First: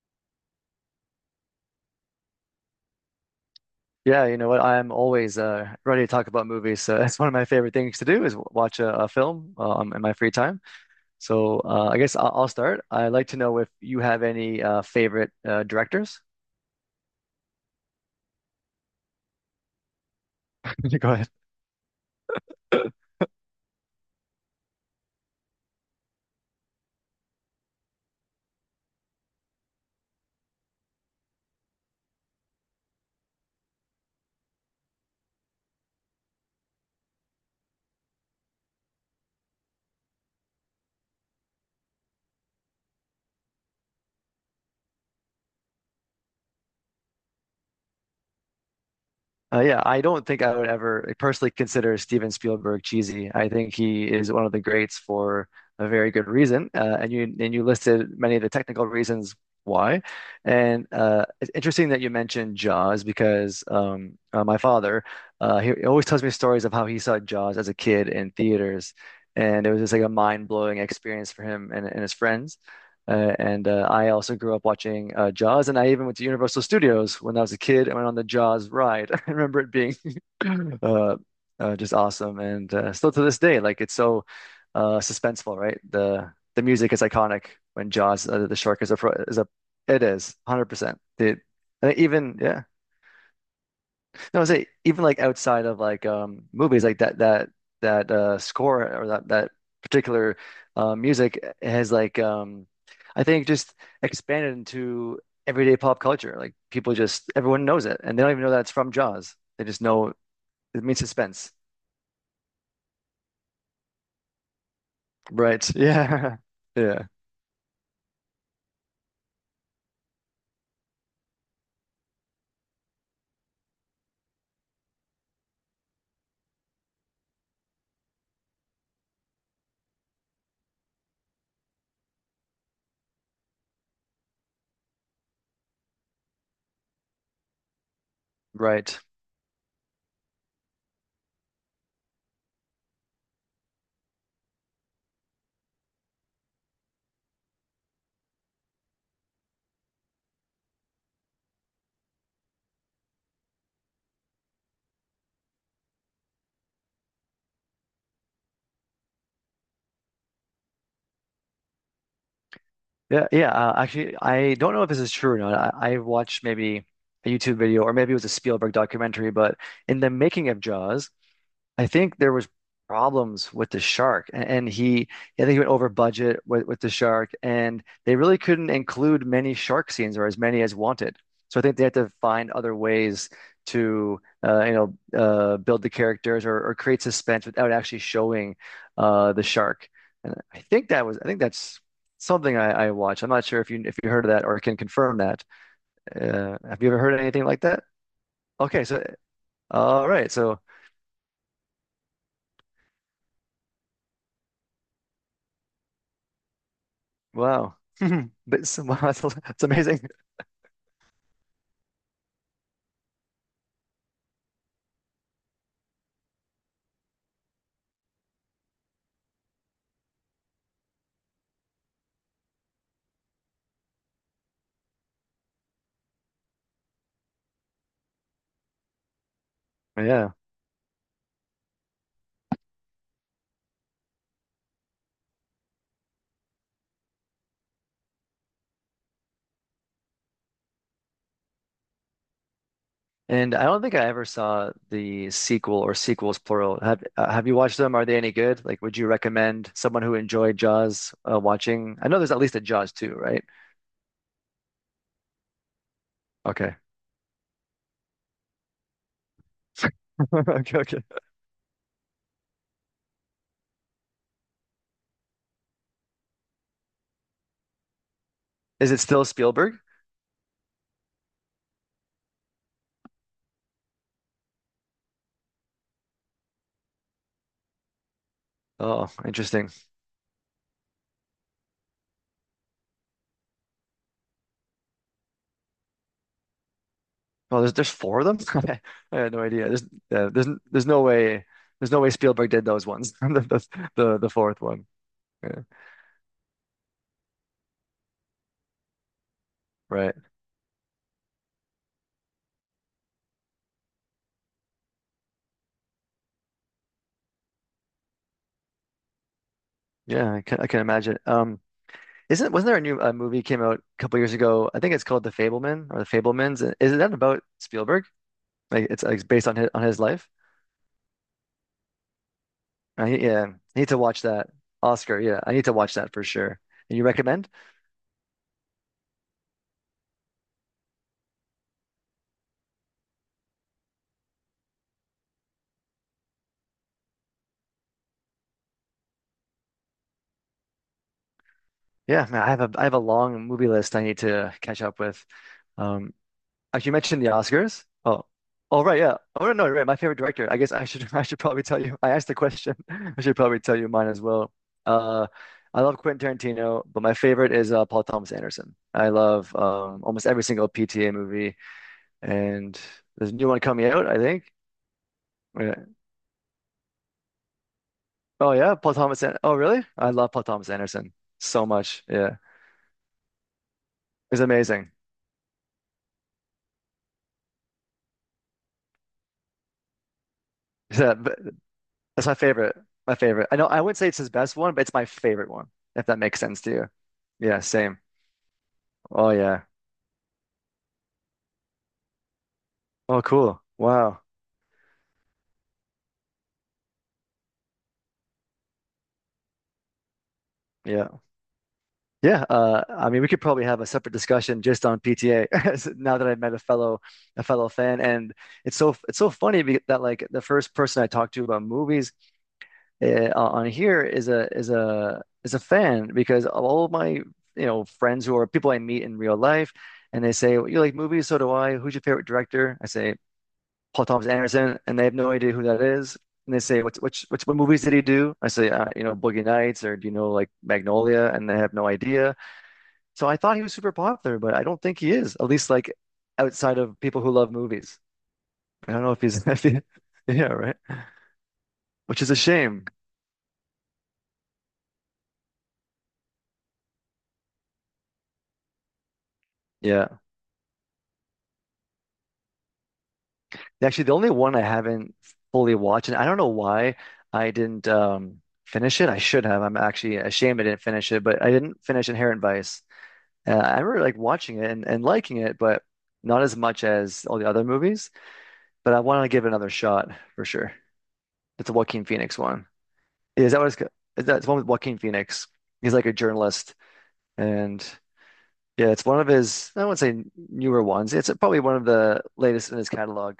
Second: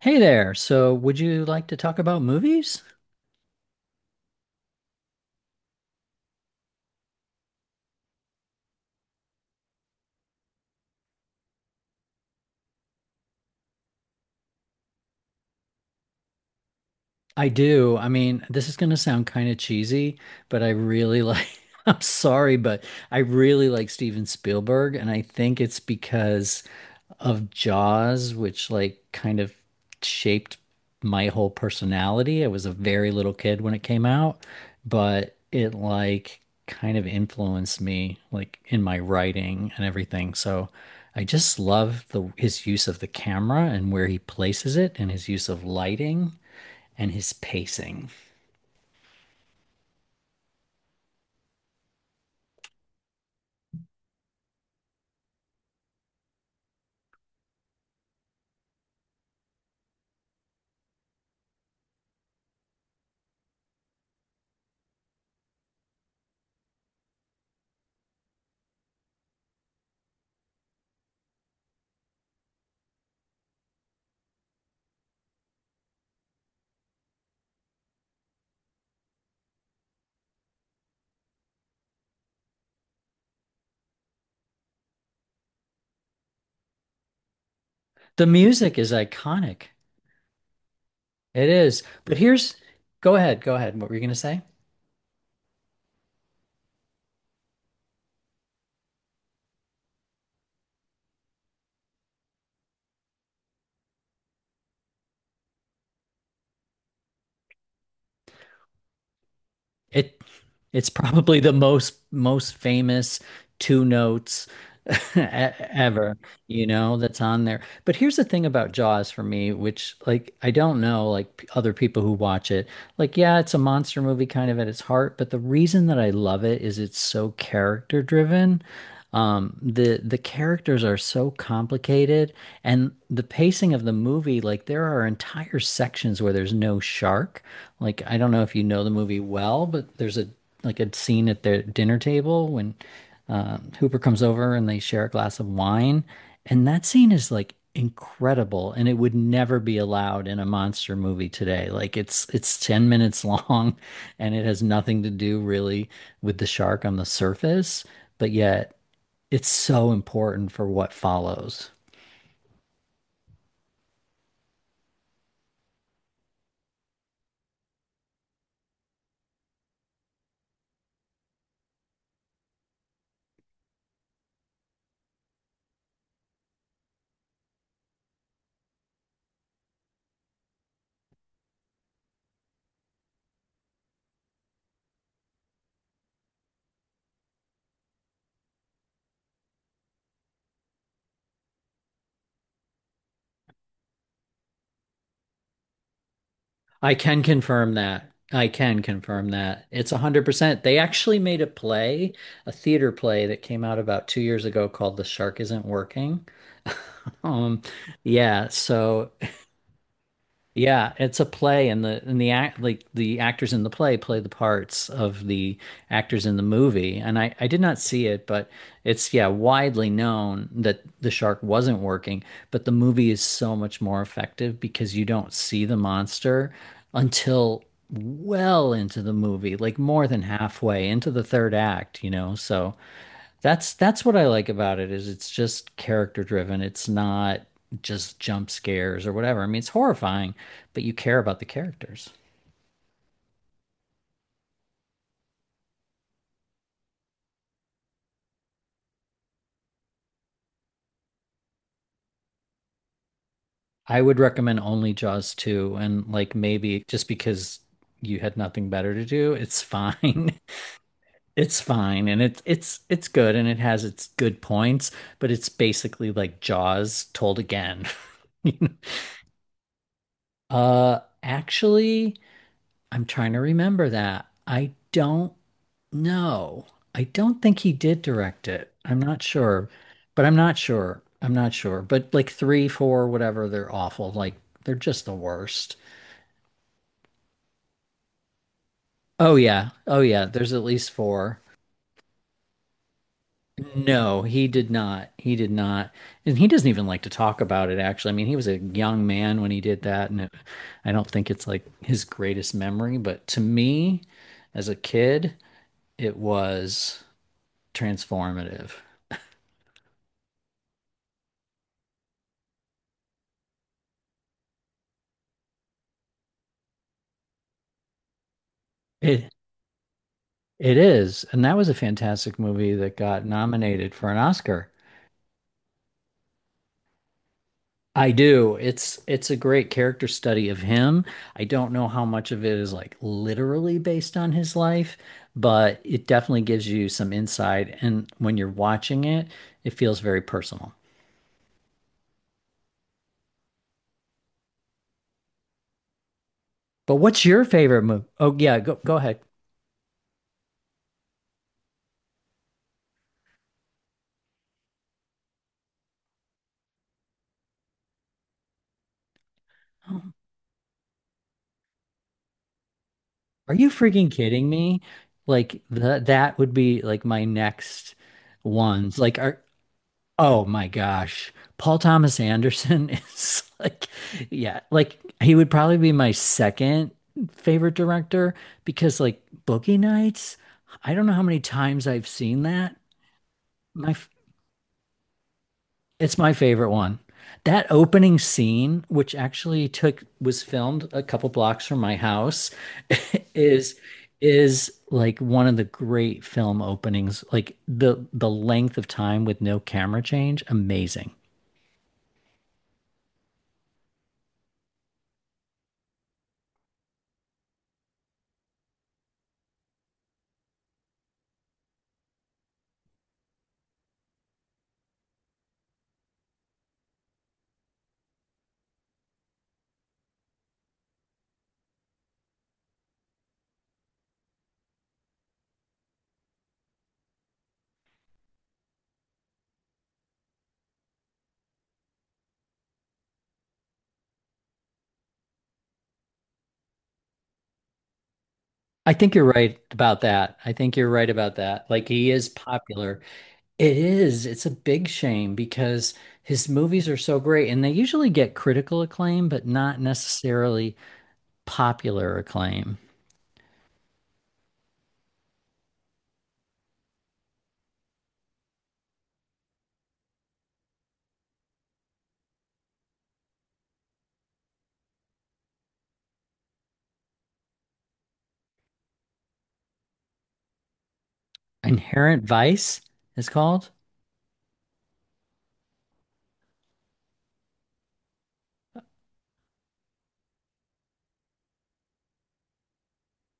Hey there. So, would you like to talk about movies? Yeah, you know what? I'm always ready to talk about movies. So that's one of my favorite things to do is watch a film in my free time. So I guess I'll start. I'd like to know if you have any favorite directors. I do. I mean, this is going to sound kind of cheesy, but I Go really ahead. like, I'm sorry, but I really like Steven Spielberg. And I think it's because of Jaws, which like kind of shaped my whole personality. I was a very little kid when it came out, but it like kind of influenced me like in my writing and everything. So I just love the his use of the camera and where he places it and his use of lighting and his pacing. Yeah, I don't think I would ever, like, personally consider Steven Spielberg cheesy. I think he is one of the greats for a very good reason, and you listed many of the technical reasons why. And it's interesting that you mentioned Jaws because my father he always tells me stories of how he saw Jaws as a kid in theaters, and it was just like a mind-blowing experience for him and his friends. And I also grew up watching Jaws, and I even went to Universal Studios when I was a kid. I went on the Jaws ride. I remember it being uh, just awesome, and still to this day, like it's so suspenseful, right? The music is iconic when The Jaws, the music shark is is a iconic. it is 100%. The It is. and But even here's, yeah, go ahead, go ahead. What were you going to no, say? I say, even like outside of like movies like that score or that particular music has like I think just expanded into everyday pop culture. Like people just, everyone knows it and they don't even know that it's from Jaws. They just know It it it's means probably the suspense. most famous two notes Right. ever, Yeah. you know, Yeah. that's on there. But here's the thing about Jaws for me, which like I don't know like other people who watch it. Like yeah, it's a monster movie kind of at its heart, but the reason that I love it is it's so character driven. The characters are so complicated and the pacing of the movie, like there are entire sections where there's no shark. Like I don't know if you know the Right. movie well, but there's a like a scene at their dinner table when Hooper comes over and they share a glass of wine, and that scene is like incredible, and it would never be allowed in a monster movie today. Like it's 10 minutes long, and it has nothing to do really with the shark on the surface, but yet it's so important for what follows. Yeah. Yeah. Actually, I don't know if this is true or not. I watched maybe a YouTube video, or maybe it was a Spielberg documentary, but in the making of Jaws, I think there was problems with the shark, I think he went over budget with the shark, and they really couldn't include many shark scenes, or as many as wanted. So I think they had to find other ways build the characters or create suspense without actually showing the shark. And I think that's something I watched. I'm not sure if you heard of that or can confirm that. Have you I ever heard can anything like confirm that? that. I can Okay, so, confirm that. It's all right, so. 100%. They actually made a play, a theater play that came out about 2 years ago called The Shark Isn't Working. Um, Wow. yeah, wow, so that's amazing. yeah, it's a play, and the actors in the play play the parts of the actors in the movie. And I did not see it, but it's yeah widely known that the shark wasn't working. But the movie is so much more effective because you don't see the monster until well into the movie, like more than Yeah. halfway into the third act, you know. So that's what I like about it is it's just character driven. It's not just jump scares or whatever. I mean, it's horrifying, but you care about the characters. And I don't think I ever saw the sequel, or sequels plural. Have you watched them? Are they any good? Like, would you recommend someone who enjoyed Jaws watching? I know there's at least a Jaws 2, right? I would recommend only Jaws 2, and like Okay. maybe just because you had nothing better to do, it's fine. Okay, okay. It's fine and it's good and it has its good points, but it's basically like Jaws told again. You know? Is it still Spielberg? Uh actually, I'm trying to remember that. I don't. No, I don't think he did direct it. I'm Oh, not sure, interesting. but I'm not sure. I'm not sure. But like three, four, whatever, they're awful. Like they're just the worst. Well, there's four of them. I had Oh no idea. yeah. There's Oh yeah. There's at there's least no four. way, there's no way Spielberg did those ones. No, the he fourth did one. not. He did Yeah. not. And he doesn't even like to talk about it, actually. I mean, he was a young man when he did that. Right. And it, I don't think it's like his greatest memory. But to me, as a kid, it was transformative. Yeah, I can, I can imagine. Isn't wasn't there a new movie came out a couple years ago? I think it's called The Fableman, or The Fablemans. Isn't that about Spielberg? Like, it's It based on his, on his life. It is, and that was a fantastic movie that got Yeah, I need nominated to for an watch that. Oscar. Oscar, yeah, I need to watch that for sure. And you recommend? I do. It's a great character study of him. I don't know how much of it is like literally based on his life, but it definitely gives you some insight. And when you're watching it, it feels very personal. Yeah, man, I have a, I have a long movie list I need to catch up with. Um, Actually, you But mentioned what's the your favorite Oscars. movie? Oh, Oh yeah, go oh go right, yeah. ahead. Oh no, you're right. My favorite director. I guess I should I should probably tell you. I asked the question. I should probably tell you mine as well. Uh, I love Quentin Tarantino, but my favorite is Paul Thomas Anderson. I love Oh, almost every single PTA movie, and there's a new are one you coming out, freaking I think. kidding me? Like Yeah. the that would be like my next Oh yeah, Paul ones. Like Thomas. An, are, oh really? I love Paul oh my Thomas Anderson gosh. so Paul much. Thomas Yeah, Anderson is like, it's yeah, amazing. like he would probably be my second favorite director because like Boogie Nights, I don't know Yeah, how but many times I've that's my seen that. favorite. My favorite. I know I My wouldn't f- say it's his best one, but it's my favorite one. If it's that my makes sense favorite to you. one. Yeah, That same. opening scene, which Oh yeah. actually took was filmed a couple blocks from my house, Oh cool. is Wow. is like one of the great film openings. Like the length of time with no camera change, Yeah. amazing. Yeah. I mean, we could probably have a separate discussion just on PTA, now that I've met a fellow, a fellow fan, and it's so funny that like the first person I talked to about movies on here is a is a is a fan, because of all of my, you know, friends who are people I meet in real life, and they say, "Well, you like movies? So do I. Who's your favorite director?" I say, Paul Thomas Anderson, and they have no idea who that is. And they say, "What's which what movies did he do?" I say, "You know, Boogie Nights, or do you know, like, Magnolia?" And they have no idea. So I thought he was super popular, but I don't think he is. At least, like, outside of people who love movies. I I don't know think if you're he's right if he, about that. yeah, I right. think you're right about that. Like he Which is is a shame. popular. It is. It's a big shame because his movies are so great and they usually get critical acclaim, but not Yeah. necessarily popular acclaim. Actually, the only one I haven't fully watched, and I don't know why I didn't finish it. I should have. I'm actually ashamed I didn't finish it, but I didn't finish Inherent Vice. I remember like watching it and liking it, but not as much as all the other movies. But I want to give it another shot for sure. It's a Joaquin Inherent Phoenix one. Vice is Yeah, called. Is that, it's one with Joaquin Phoenix? He's like a journalist, and yeah, it's one of his. I wouldn't say newer ones. It's probably one of the latest in his catalog,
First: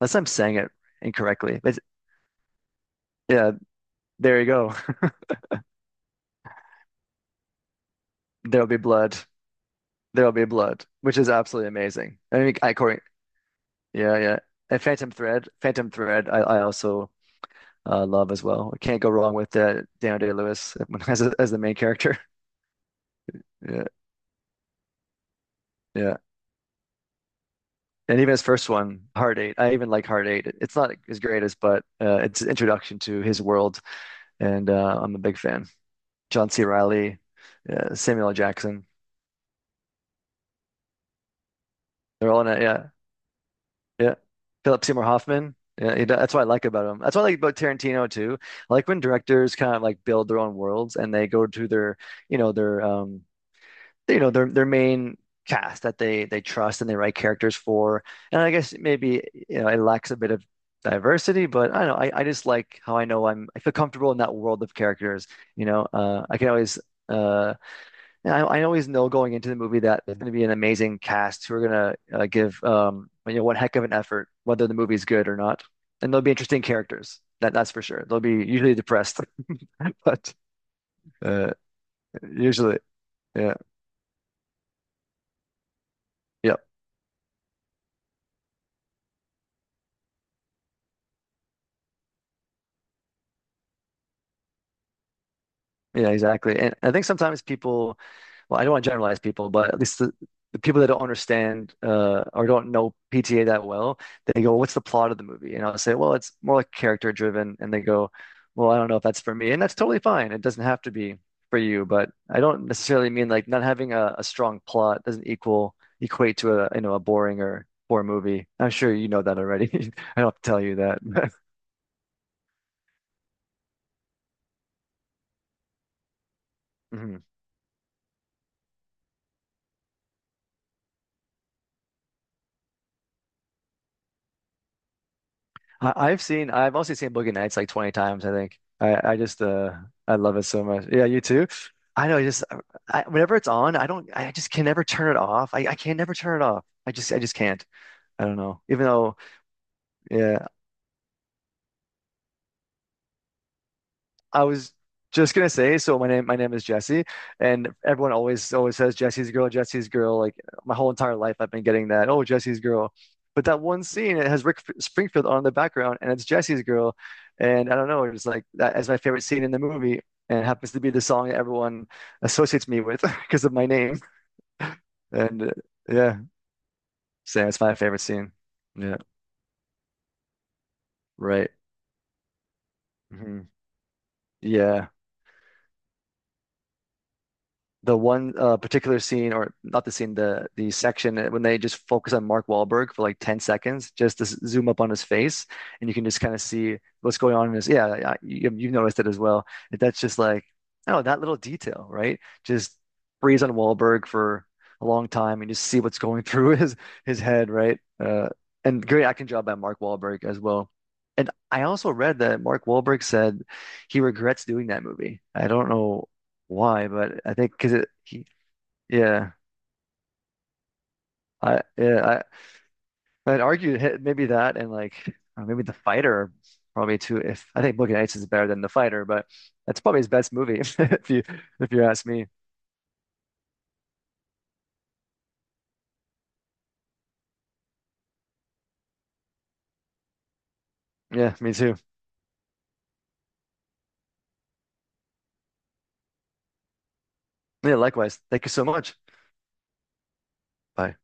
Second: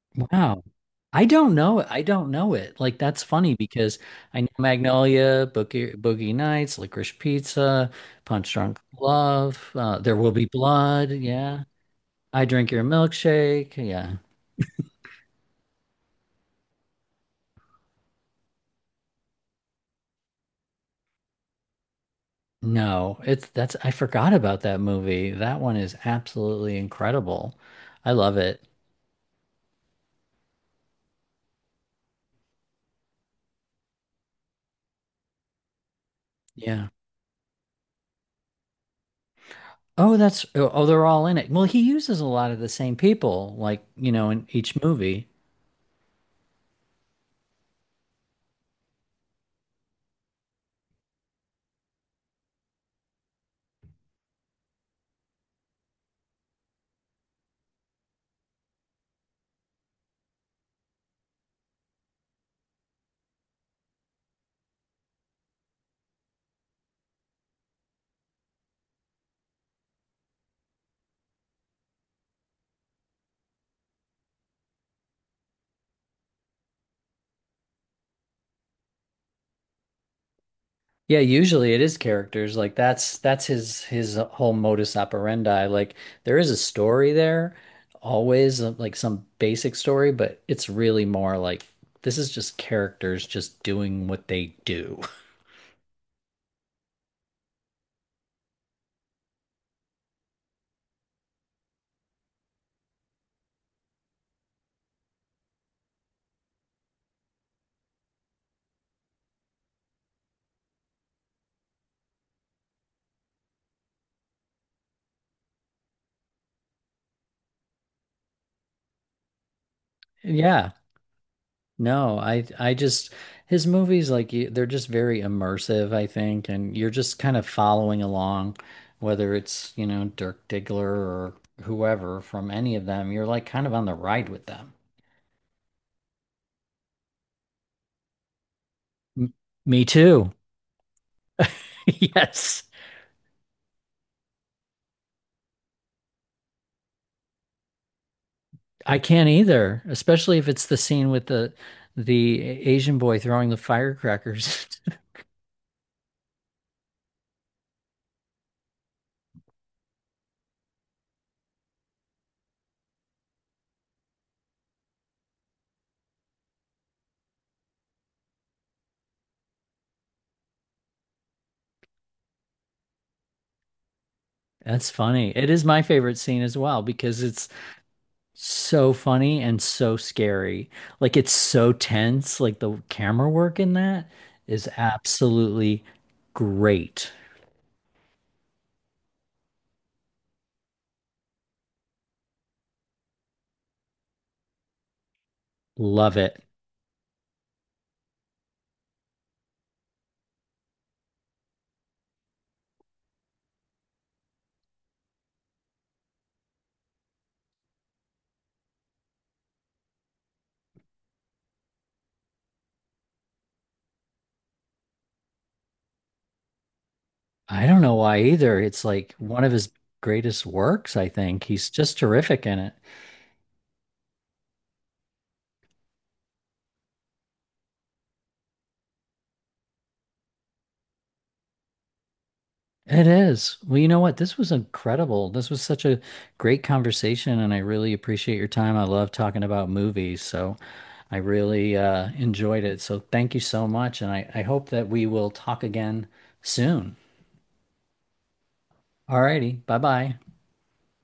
unless I'm saying Wow. it I don't incorrectly. But know it. I don't know it. Like that's yeah, funny because there I you know go. Magnolia, Boogie Nights, Licorice Pizza, Punch There'll be Drunk blood. Love, There Will There'll Be be blood, Blood. which is Yeah. absolutely amazing. I I mean, Drink I Your Corey, Milkshake. Yeah. yeah, yeah. And Phantom Thread, I also love as well. I can't go wrong with Daniel Day-Lewis as a, as the main character. No, it's that's Yeah, I forgot about that movie. That one is yeah. absolutely incredible. I And even love his it. first one, Heart Eight. I even like Heart Eight. It's not his greatest, but it's an introduction to his world, and I'm a big fan. John C. Yeah. Riley, Samuel L. Jackson. Oh, that's they're all in it. Well, he uses a They're all in lot of it. the Yeah, same people, like, you yeah. know, in each Philip Seymour movie. Hoffman. Yeah, that's what I like about him. That's what I like about Tarantino too. I like when directors kind of like build their own worlds and they go to their, you know, their you know, their main cast that they trust and they write characters for. And I guess maybe, you know, it lacks a bit of diversity, but I don't know. I just like how I know I feel comfortable in that world of characters. You know, I can always uh, and I always know going into the movie that it's going to be an amazing cast who are going to give you know, one heck of an effort, whether the movie's good or not. And they'll be interesting characters. That's for sure. They'll be usually depressed, but Yeah, uh, usually it is characters. Like usually, that's yeah. His whole modus operandi. Like there is Yeah, a story there, always like some basic story, but it's really more like this is just characters just doing what they do. yeah, exactly. And I think sometimes people, well, I don't want to generalize people, but at least the people that don't understand or don't know PTA that well, they go, "Well, what's the plot of the movie?" And I'll say, "Well, it's more like character driven." And they go, "Well, I don't know if that's for me," and that's totally fine. It doesn't have to be for you, but I don't necessarily mean like not having a strong plot doesn't equal equate to a, you know, a boring or poor movie. I'm sure you know that already. I don't have to tell Yeah. you that. No, I just his movies like you, they're just very immersive, I think, and you're just Mhm. kind of following along, whether it's, you know, Dirk Diggler or whoever from any of them, you're like kind of on the ride with them. I've also seen Boogie Nights like 20 times, I think. M- Me I too. love it so much. Yeah, you too. I know, just, Yes. I, whenever it's on, I don't, I just can never turn it off. I can never turn it off. I just can't. I don't know. Even I though, can't either, especially yeah. if it's the scene with the Asian boy throwing the I firecrackers. was just gonna say, so my name is Jesse, and everyone always says Jesse's girl, Jesse's girl. Like my whole entire life, I've been getting that. Oh, Jesse's girl. But that one scene, it has Springfield on the background, and it's Jesse's girl. And I don't know, it's like that is my favorite scene in the movie, and it happens to be the song that everyone associates me with because of my name. That's funny. And It is my favorite yeah, scene as well because so it's it's my favorite scene. so Yeah, funny and so scary. Like it's right. so tense. Like the camera hmm work in that is Yeah. absolutely great. The one particular scene, or not the scene, the section when they just focus on Mark Wahlberg for like 10 seconds, just to zoom up on his face, and you can Love just kind of it. see what's going on in his. Yeah, you, you've noticed it as well. That's just like, oh, that little detail, right? Just freeze on Wahlberg for a long time and just see what's going through his head, right? And great acting job by Mark Wahlberg as well. And I also read that Mark Wahlberg said he regrets doing that movie. I don't know why, but I think I because don't know why either. It's like yeah, one of his greatest works, I think. He's just yeah, terrific in it. I, I'd argue maybe that and like maybe The Fighter probably too. If I think Boogie Nights is better than The Fighter, but that's probably his best movie if you ask me. It is. Well, you know what? This was incredible. This was such a great conversation, and I really appreciate your time. I love talking about movies, so I Yeah, me really too. Enjoyed it. So thank you so much, and I hope that we will talk again soon. Yeah, likewise. Thank you so much. All righty. Bye bye. Bye.